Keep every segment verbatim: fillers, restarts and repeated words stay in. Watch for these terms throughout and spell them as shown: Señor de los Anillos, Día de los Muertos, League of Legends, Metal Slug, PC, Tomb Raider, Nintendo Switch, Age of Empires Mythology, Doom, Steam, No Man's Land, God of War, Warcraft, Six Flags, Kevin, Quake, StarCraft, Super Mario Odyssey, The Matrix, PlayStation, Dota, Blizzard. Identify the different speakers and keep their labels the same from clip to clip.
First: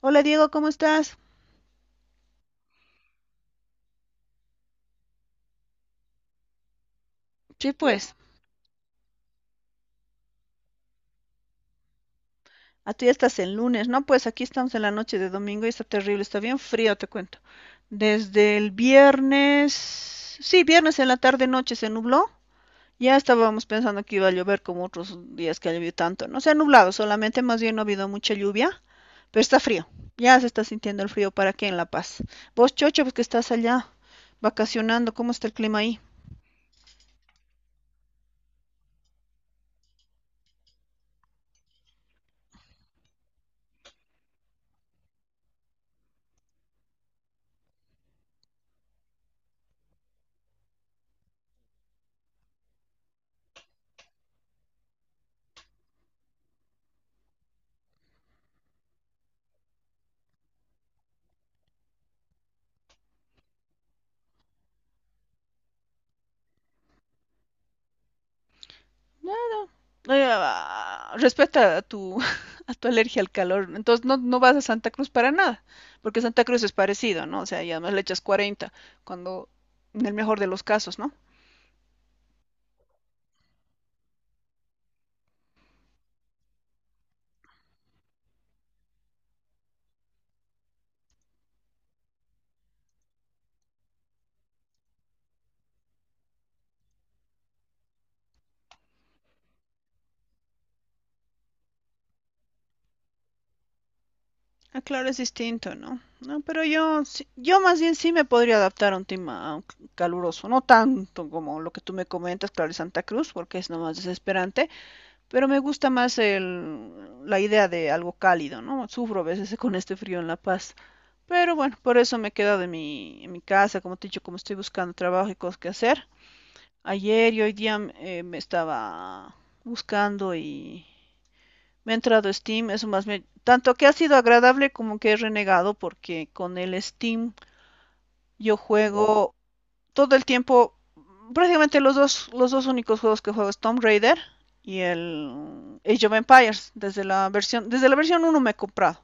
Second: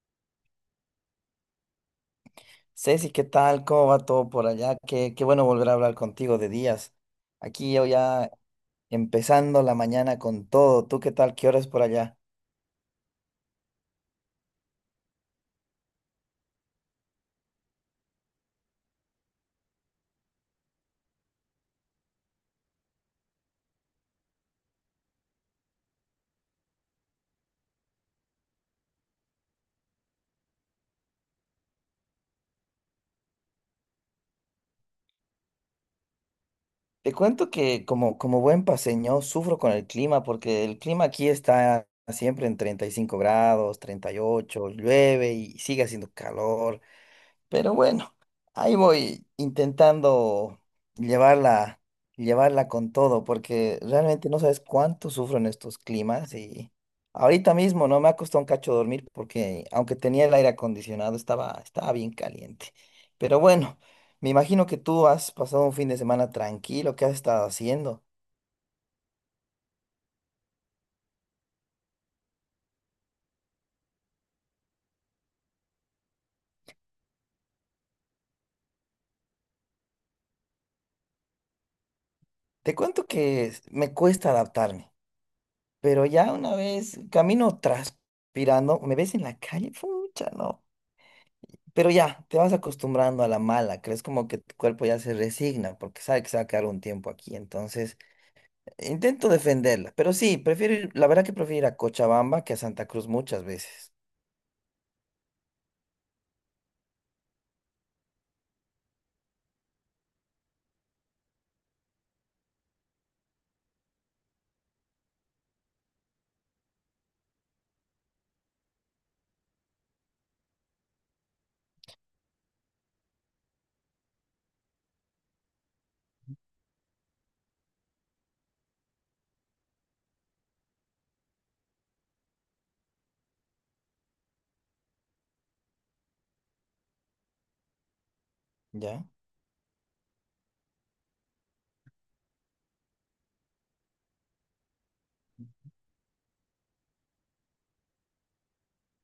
Speaker 1: Hola Diego, ¿cómo estás?
Speaker 2: Ceci, ¿qué tal? ¿Cómo va todo por allá? Qué, qué bueno volver a hablar contigo de días.
Speaker 1: Sí,
Speaker 2: Aquí yo
Speaker 1: pues,
Speaker 2: ya empezando la mañana con todo. ¿Tú qué tal? ¿Qué horas por allá?
Speaker 1: a ti ya estás en lunes, ¿no? Pues aquí estamos en la noche de domingo y está terrible, está bien frío, te cuento. Desde el viernes, sí, viernes en la tarde noche se nubló. Ya estábamos pensando que iba a llover como otros días que ha llovido tanto. No se ha nublado, solamente más bien no ha habido mucha lluvia, pero está frío. Ya se está sintiendo el frío para aquí en La Paz. Vos, Chocho, pues que estás allá vacacionando, ¿cómo está el clima ahí?
Speaker 2: Te cuento que como, como buen paseño sufro con el clima porque el clima aquí está siempre en treinta y cinco grados, treinta y ocho, llueve y sigue haciendo calor. Pero bueno, ahí voy intentando llevarla, llevarla con todo, porque realmente no sabes cuánto sufro en estos climas y ahorita mismo no me ha costado un cacho dormir porque aunque tenía el aire acondicionado estaba, estaba bien caliente. Pero bueno, me imagino que tú has pasado un fin de semana tranquilo, ¿qué has estado haciendo?
Speaker 1: Ah, respeta a tu, a tu alergia al calor. Entonces no, no vas a Santa Cruz para nada, porque Santa Cruz es parecido, ¿no? O sea, y además le echas cuarenta, cuando en el mejor de los casos, ¿no?
Speaker 2: Te cuento que s- me cuesta adaptarme, pero ya una vez camino transpirando, me ves en la calle, pucha, no. Pero ya, te vas acostumbrando a la mala, crees como que tu cuerpo ya se resigna porque sabe que se va a quedar un tiempo aquí. Entonces, intento defenderla, pero sí, prefiero ir- la verdad que prefiero ir a Cochabamba que a Santa Cruz muchas veces,
Speaker 1: Ah, claro, es distinto, ¿no? No, pero yo, sí- yo más bien sí me podría adaptar a un clima caluroso, no tanto como lo que tú me comentas, claro, en Santa Cruz, porque es nomás desesperante. Pero me gusta más el, la idea de algo cálido, ¿no? Sufro a veces con este frío en La Paz. Pero bueno, por eso me he quedado en mi, en mi casa, como te he dicho, como estoy buscando trabajo y cosas que hacer. Ayer y hoy día eh, me estaba buscando y me ha entrado Steam, eso más me... Tanto que ha sido agradable como que he renegado porque con el Steam yo
Speaker 2: ¿ya?
Speaker 1: juego todo el tiempo, prácticamente los dos, los dos únicos juegos que juego es Tomb Raider y el Age of Empires, desde la versión, desde la versión uno me he comprado,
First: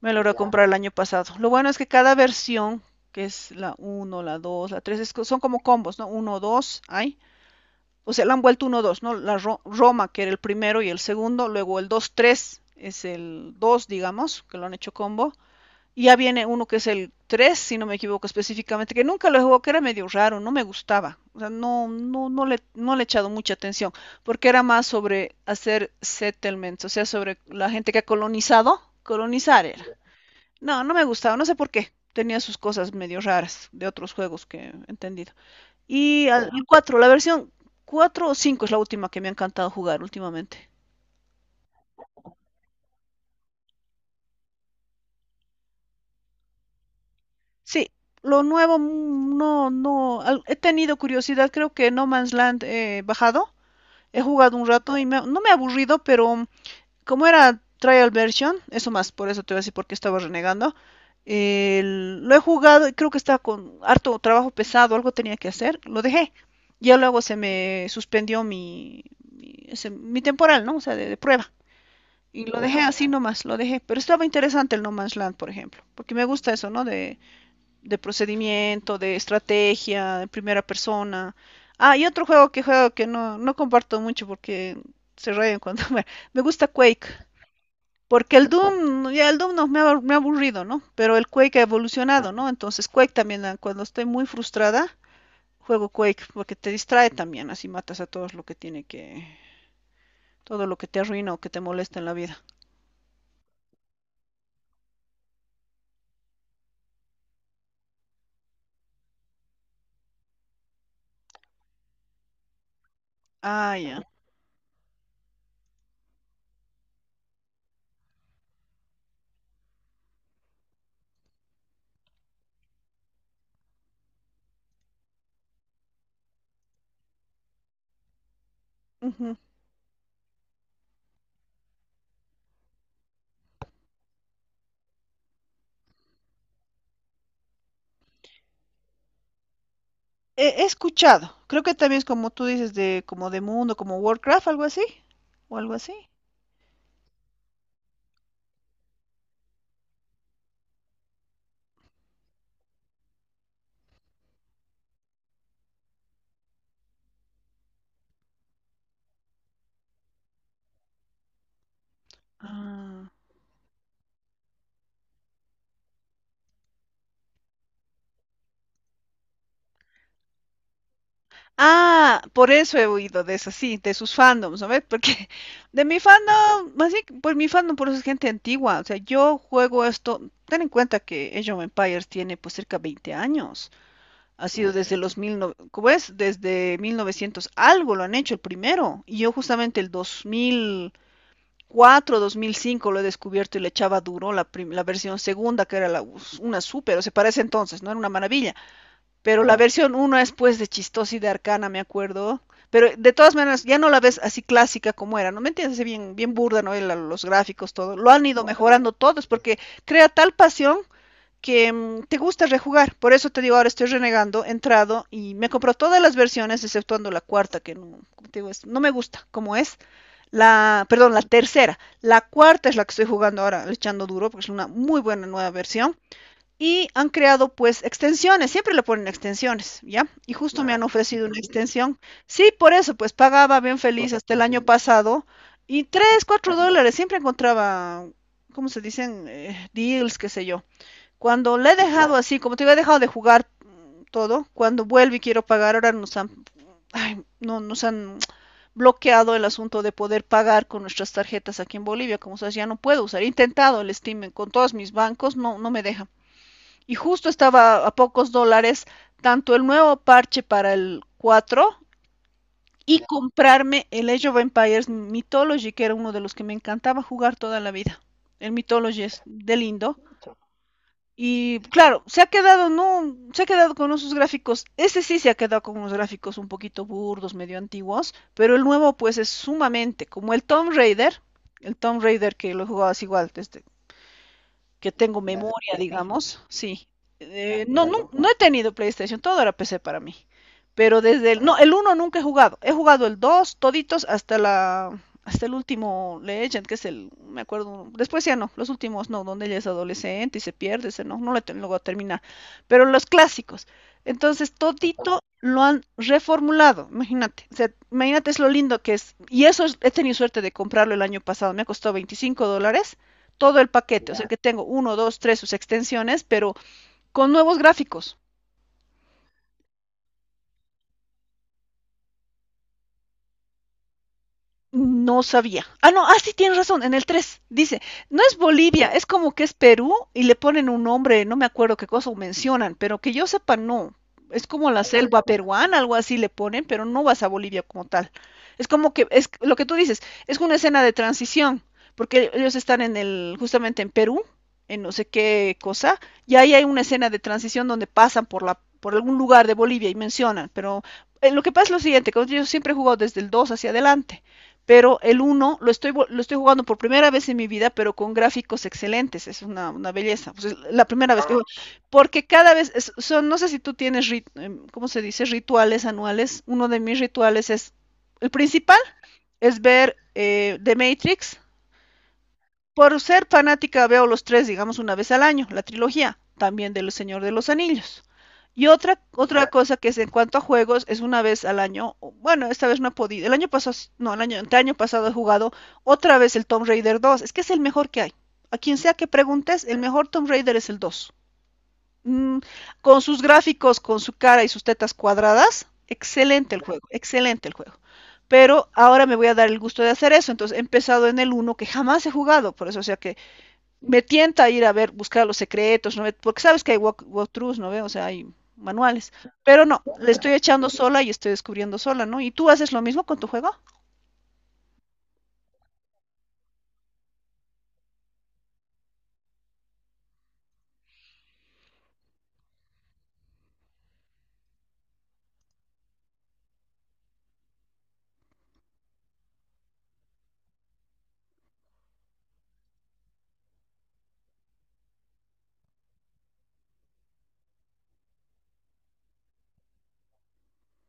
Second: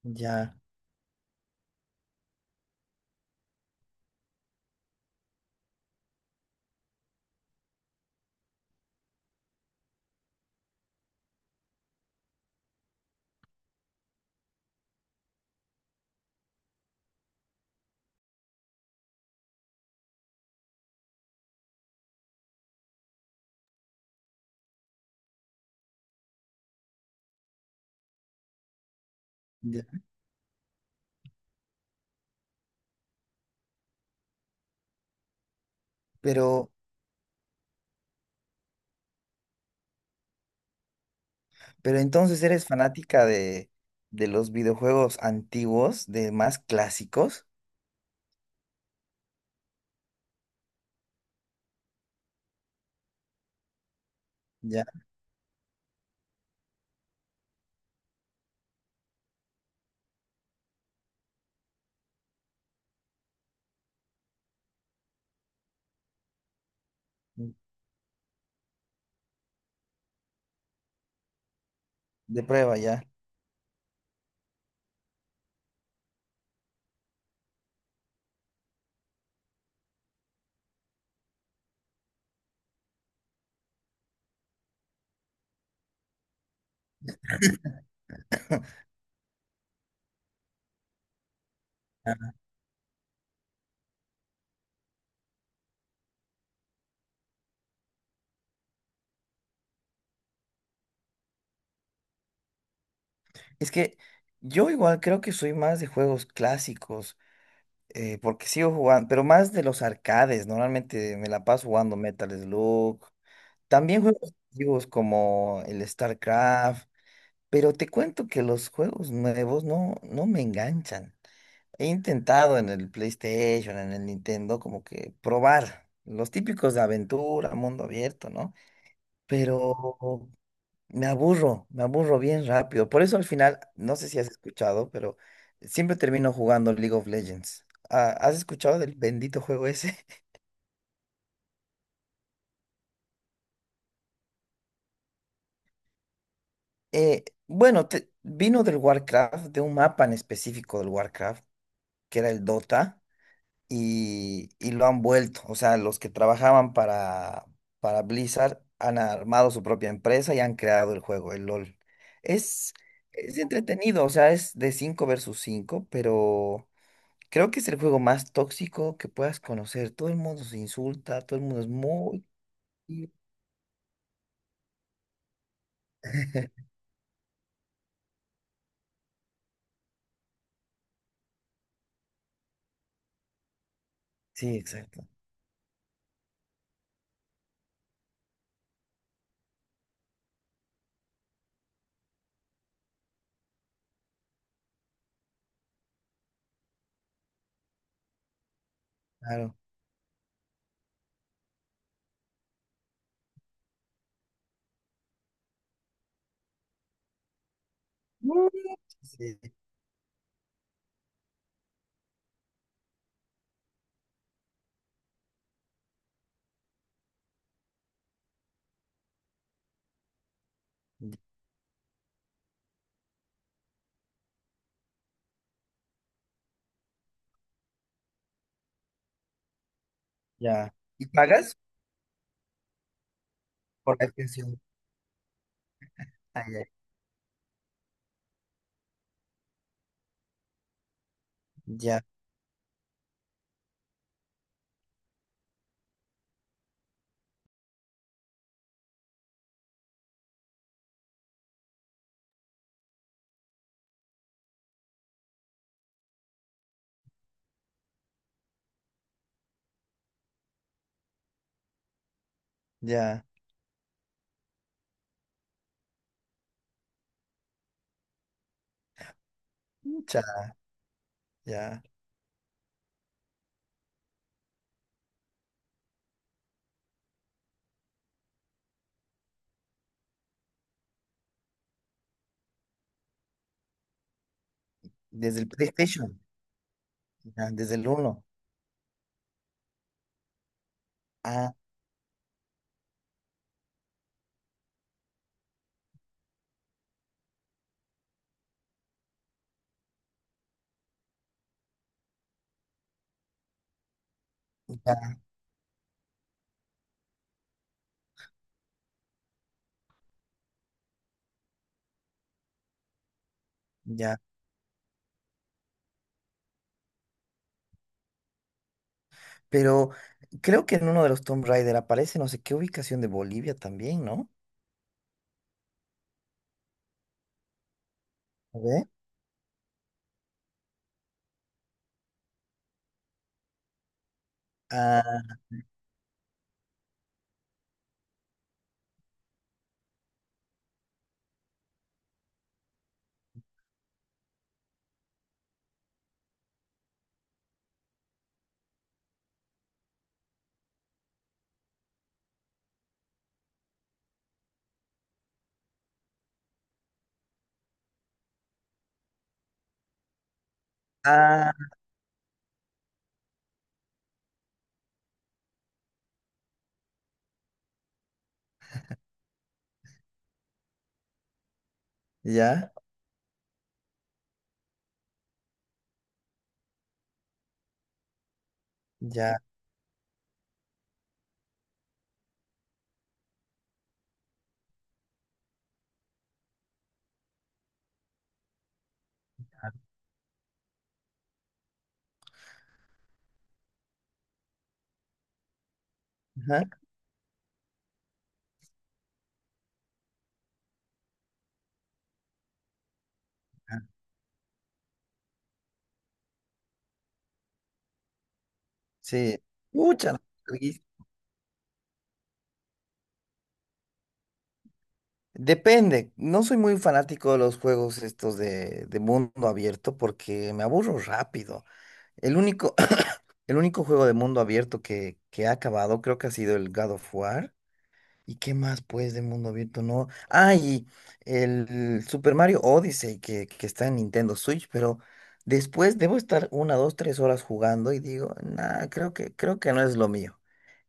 Speaker 1: me logré
Speaker 2: Ya,
Speaker 1: comprar el año pasado. Lo bueno es que cada versión, que es la uno, la dos, la tres, son como combos, ¿no? Uno dos, hay. O sea, la han vuelto uno dos, ¿no? La Ro Roma, que era el primero y el segundo, luego el dos tres es el dos, digamos, que lo han hecho combo, ya viene uno que es el tres si no me equivoco específicamente, que nunca lo jugó, que era medio raro, no me gustaba, o sea, no, no, no, le, no le he echado mucha atención, porque era más sobre hacer settlements, o sea, sobre la gente que ha colonizado, colonizar era.
Speaker 2: ya.
Speaker 1: No, no me gustaba, no sé por qué, tenía sus cosas medio raras de otros juegos que he entendido. Y al- el
Speaker 2: Pero,
Speaker 1: cuatro la versión cuatro o cinco es la última que me ha encantado jugar últimamente.
Speaker 2: pero entonces eres fanática de, de los videojuegos antiguos, de más clásicos,
Speaker 1: Sí, lo nuevo mm, no, no, al- he tenido curiosidad, creo que No Man's Land he bajado, he jugado un
Speaker 2: ya.
Speaker 1: rato y me- no me ha aburrido, pero como era trial version, eso más, por eso te voy a decir por qué estaba renegando, el- lo he jugado y creo que estaba con harto trabajo pesado, algo tenía que hacer, lo dejé. Ya luego se me suspendió mi, mi, ese- mi temporal, ¿no? O sea, de, de prueba.
Speaker 2: De
Speaker 1: Y lo
Speaker 2: prueba,
Speaker 1: dejé
Speaker 2: ¿ya?
Speaker 1: así nomás, lo dejé. Pero estaba interesante el No Man's Land, por ejemplo, porque me gusta eso, ¿no? De de procedimiento, de estrategia, de primera persona. Ah, y otro juego que juego que no, no comparto mucho porque se rayan cuando me, me gusta Quake. Porque el Doom, ya el Doom no, me, ha, me ha aburrido, ¿no? Pero el Quake ha evolucionado,
Speaker 2: Ya.
Speaker 1: ¿no? Entonces Quake también, ah, cuando estoy muy frustrada, juego Quake porque te distrae también, así matas a todos lo que tiene que, todo lo que te arruina o que te molesta en la vida.
Speaker 2: Es que yo igual creo que soy más de juegos clásicos, eh, porque sigo jugando, pero más de los arcades, normalmente me la paso jugando Metal Slug.
Speaker 1: Ah, ya.
Speaker 2: También juegos antiguos como el StarCraft, pero te cuento que los juegos nuevos no, no me enganchan. He intentado en el PlayStation, en el Nintendo, como que probar los típicos de aventura, mundo abierto, ¿no?
Speaker 1: Ujú.
Speaker 2: Pero me aburro, me aburro bien rápido. Por eso al final, no sé si has escuchado, pero siempre termino jugando League of Legends. Ah, ¿has escuchado del bendito juego ese?
Speaker 1: He, he escuchado, creo que también es como tú dices de como de mundo, como Warcraft, algo así, o algo así.
Speaker 2: Eh, bueno, te- vino del Warcraft, de un mapa en específico del Warcraft, que era el Dota, y, y lo han vuelto. O sea, los que trabajaban para, para Blizzard han armado su propia empresa y han creado el juego, el LOL. Es,
Speaker 1: Ah.
Speaker 2: es entretenido, o sea, es de cinco versus cinco pero... Creo que es el juego más tóxico que puedas conocer. Todo el mundo se insulta, todo el mundo es
Speaker 1: Ah,
Speaker 2: muy...
Speaker 1: por eso he oído de esas, sí, de sus fandoms, ¿no ves? Porque de mi fandom, así, que, pues mi fandom por eso es gente antigua, o sea, yo juego esto, ten en cuenta que Age of Empires tiene pues cerca veinte años, ha
Speaker 2: Sí,
Speaker 1: sido desde
Speaker 2: exacto.
Speaker 1: los mil, no- ¿cómo es? Desde mil novecientos algo lo han hecho el primero, y yo justamente el dos mil cuatro, dos mil cinco lo he descubierto y le echaba duro la, prim- la versión segunda, que era la, us- una super, o sea, para ese entonces, ¿no? Era una maravilla. Pero la
Speaker 2: Claro.
Speaker 1: versión uno es pues de chistosa y de arcana, me acuerdo. Pero de todas maneras, ya no la ves así clásica como era, ¿no? ¿Me entiendes? Bien, bien burda, ¿no? El- los gráficos, todo. Lo han ido
Speaker 2: Mm.
Speaker 1: mejorando todos
Speaker 2: Sí,
Speaker 1: porque crea tal pasión que mm, te gusta rejugar. Por eso te digo, ahora estoy renegando, he entrado y me compró todas las versiones, exceptuando la cuarta, que no, como te digo, es- no me gusta como es. La, perdón, la tercera. La cuarta es la que estoy jugando ahora, echando duro, porque es una muy buena nueva versión. Y han creado pues extensiones, siempre le ponen extensiones, ¿ya? Y justo me
Speaker 2: ya.
Speaker 1: han
Speaker 2: ¿Y
Speaker 1: ofrecido una
Speaker 2: pagas
Speaker 1: extensión. Sí, por eso, pues pagaba bien
Speaker 2: por la
Speaker 1: feliz hasta el
Speaker 2: extensión?
Speaker 1: año pasado y tres,
Speaker 2: Ah,
Speaker 1: cuatro
Speaker 2: ya.
Speaker 1: dólares, siempre encontraba, ¿cómo se dicen? Eh, deals, qué sé yo. Cuando le he
Speaker 2: Ya,
Speaker 1: dejado así, como te digo, he dejado de jugar mm, todo, cuando vuelvo y quiero pagar, ahora nos han, ay, no, nos han bloqueado el asunto de poder pagar con nuestras tarjetas aquí en Bolivia, como sabes, ya no puedo usar. He intentado el Steam con todos mis bancos, no, no me deja. Y justo estaba a pocos dólares tanto el nuevo parche para el cuatro y
Speaker 2: ya.
Speaker 1: comprarme el Age of Empires Mythology, que era uno de los que me encantaba jugar toda la vida. El Mythology es de lindo.
Speaker 2: Mucha,
Speaker 1: Y
Speaker 2: ya.
Speaker 1: claro, se ha quedado, no, se ha quedado con esos gráficos. Ese sí se ha quedado con unos gráficos un poquito burdos, medio antiguos, pero el nuevo pues es sumamente como el Tomb Raider, el Tomb Raider que lo jugabas igual este, que tengo
Speaker 2: Desde el
Speaker 1: memoria,
Speaker 2: PlayStation,
Speaker 1: digamos, sí.
Speaker 2: ya,
Speaker 1: Eh,
Speaker 2: desde
Speaker 1: no,
Speaker 2: el
Speaker 1: no,
Speaker 2: uno.
Speaker 1: no he tenido PlayStation, todo era P C para mí. Pero desde el,
Speaker 2: Ah,
Speaker 1: no, el uno nunca he jugado. He jugado el dos toditos, hasta la, hasta el último Legend, que es el, me acuerdo, después ya no, los últimos no, donde ella es adolescente y se pierde, ese no, no lo, lo voy a terminar. Pero los clásicos. Entonces,
Speaker 2: ya,
Speaker 1: todito lo han reformulado, imagínate. O sea, imagínate es lo lindo que es. Y eso es, he tenido suerte de comprarlo el año pasado, me costó veinticinco dólares todo el paquete, o
Speaker 2: ya.
Speaker 1: sea que tengo uno, dos, tres sus extensiones, pero con nuevos gráficos.
Speaker 2: Pero creo que en uno de los Tomb Raider aparece no sé qué ubicación de Bolivia también, ¿no?
Speaker 1: No sabía. Ah, no, ah, sí, tienes razón, en el tres dice, no es
Speaker 2: A ver.
Speaker 1: Bolivia, es como que es Perú y le ponen un nombre, no me acuerdo qué cosa mencionan, pero que yo sepa, no. Es como la selva
Speaker 2: Ah,
Speaker 1: peruana, algo así le ponen, pero no vas a Bolivia como tal. Es como que, es lo que tú dices, es una escena de transición, porque ellos están en el, justamente en Perú, en no sé qué cosa, y ahí hay una escena de transición donde pasan por la, por algún lugar de Bolivia y mencionan, pero eh, lo que pasa es lo siguiente, que yo siempre he jugado desde el dos hacia adelante pero el uno lo estoy, lo estoy jugando por primera vez en mi vida, pero con gráficos excelentes, es una, una belleza, pues es la primera vez que juego,
Speaker 2: ah,
Speaker 1: porque cada vez, es, son, no sé si tú tienes, rit, eh, ¿cómo se dice? Rituales anuales, uno de mis rituales es, el principal es ver eh, The Matrix,
Speaker 2: ya,
Speaker 1: por ser fanática veo los tres, digamos, una vez al año, la trilogía, también del Señor de los Anillos. Y otra,
Speaker 2: ya.
Speaker 1: otra cosa que es en cuanto a juegos, es una vez al año, o- bueno, esta vez no he podido, el año pasado, no, el año, el año pasado he jugado otra vez el Tomb Raider dos. Es que es el mejor que hay. A quien sea que preguntes, el mejor Tomb Raider es el dos. Mm, con sus gráficos, con su cara y sus tetas cuadradas, excelente el
Speaker 2: Ajá.
Speaker 1: juego, excelente el juego. Pero ahora me voy a dar el gusto de hacer eso, entonces he empezado en el uno que jamás he jugado, por eso o sea que me tienta a ir a ver, buscar los secretos, ¿no? Porque sabes que hay walk, walkthroughs, ¿no? ¿Ve? O sea, hay manuales.
Speaker 2: Sí,
Speaker 1: Pero no, le
Speaker 2: muchas.
Speaker 1: estoy echando sola y estoy descubriendo sola, ¿no? ¿Y tú haces lo mismo con tu juego?
Speaker 2: Depende, no soy muy fanático de los juegos estos de, de mundo abierto porque me aburro rápido. El único, el único juego de mundo abierto que, que ha acabado creo que ha sido el God of War. ¿Y qué más pues de mundo abierto? No. Ah, y el Super Mario Odyssey que, que está en Nintendo Switch, pero después debo estar una, dos, tres horas jugando y digo, nah, creo que, creo que no es lo mío,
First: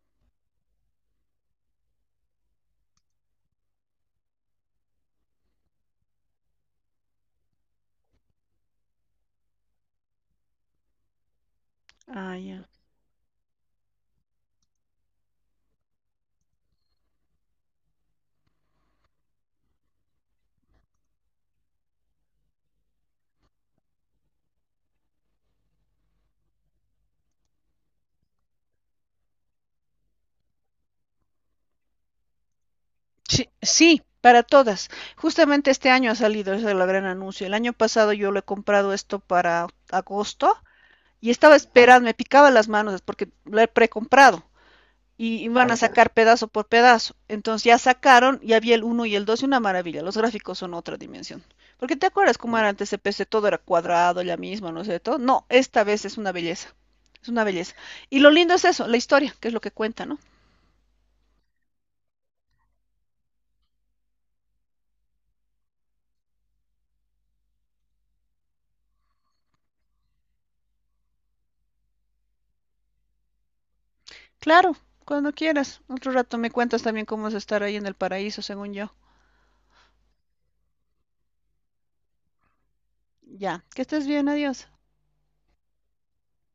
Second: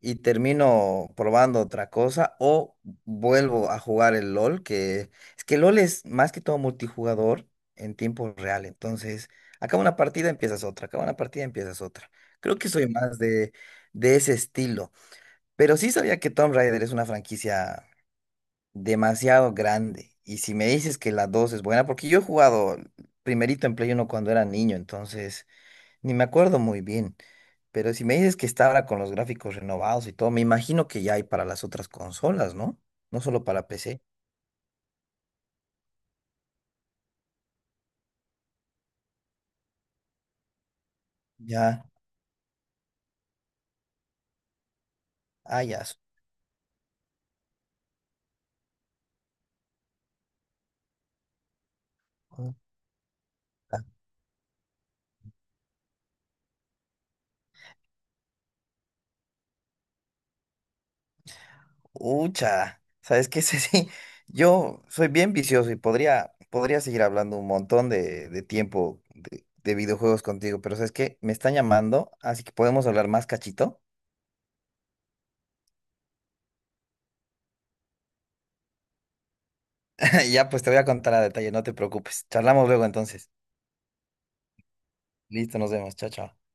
Speaker 2: y termino probando otra cosa o vuelvo a jugar el LOL, que es que LOL es más que todo multijugador en tiempo real, entonces acaba una partida, empiezas otra, acaba una partida, empiezas otra.
Speaker 1: Ah, ya.
Speaker 2: Creo que
Speaker 1: Yeah.
Speaker 2: soy más de, de ese estilo, pero sí sabía que Tomb Raider es una franquicia demasiado grande y si me dices que la dos es buena, porque yo he jugado primerito en Play uno cuando era niño, entonces... Ni me acuerdo muy bien, pero si me dices que está ahora con los gráficos renovados y todo, me imagino que ya hay para las otras consolas, ¿no? No solo
Speaker 1: Sí,
Speaker 2: para P C.
Speaker 1: sí, para todas. Justamente este año ha salido, ese es el gran anuncio. El año pasado yo lo he comprado esto para agosto y estaba
Speaker 2: Ya,
Speaker 1: esperando, me picaba las manos porque lo he precomprado, y
Speaker 2: ah,
Speaker 1: van a
Speaker 2: ya. Su-
Speaker 1: sacar pedazo por pedazo. Entonces ya sacaron, ya vi el uno y el dos y una maravilla. Los gráficos son otra dimensión. Porque te acuerdas cómo era antes el P C, todo era
Speaker 2: puta.
Speaker 1: cuadrado, ya mismo, no sé, todo. No, esta vez es una belleza. Es una belleza. Y lo lindo es eso, la historia, que es lo que cuenta, ¿no?
Speaker 2: Ucha, ¿sabes qué? Sí, sí, yo soy bien vicioso y podría, podría seguir hablando un montón de, de tiempo de, de videojuegos contigo, pero ¿sabes qué? Me están llamando, así que podemos hablar más cachito.
Speaker 1: Claro, cuando quieras. Otro rato me cuentas también cómo es estar ahí en el paraíso, según yo.
Speaker 2: Ya, pues te voy a contar a detalle, no te preocupes. Charlamos luego entonces.
Speaker 1: Ya, que estés bien, adiós.
Speaker 2: Listo, nos vemos. Chao, chao.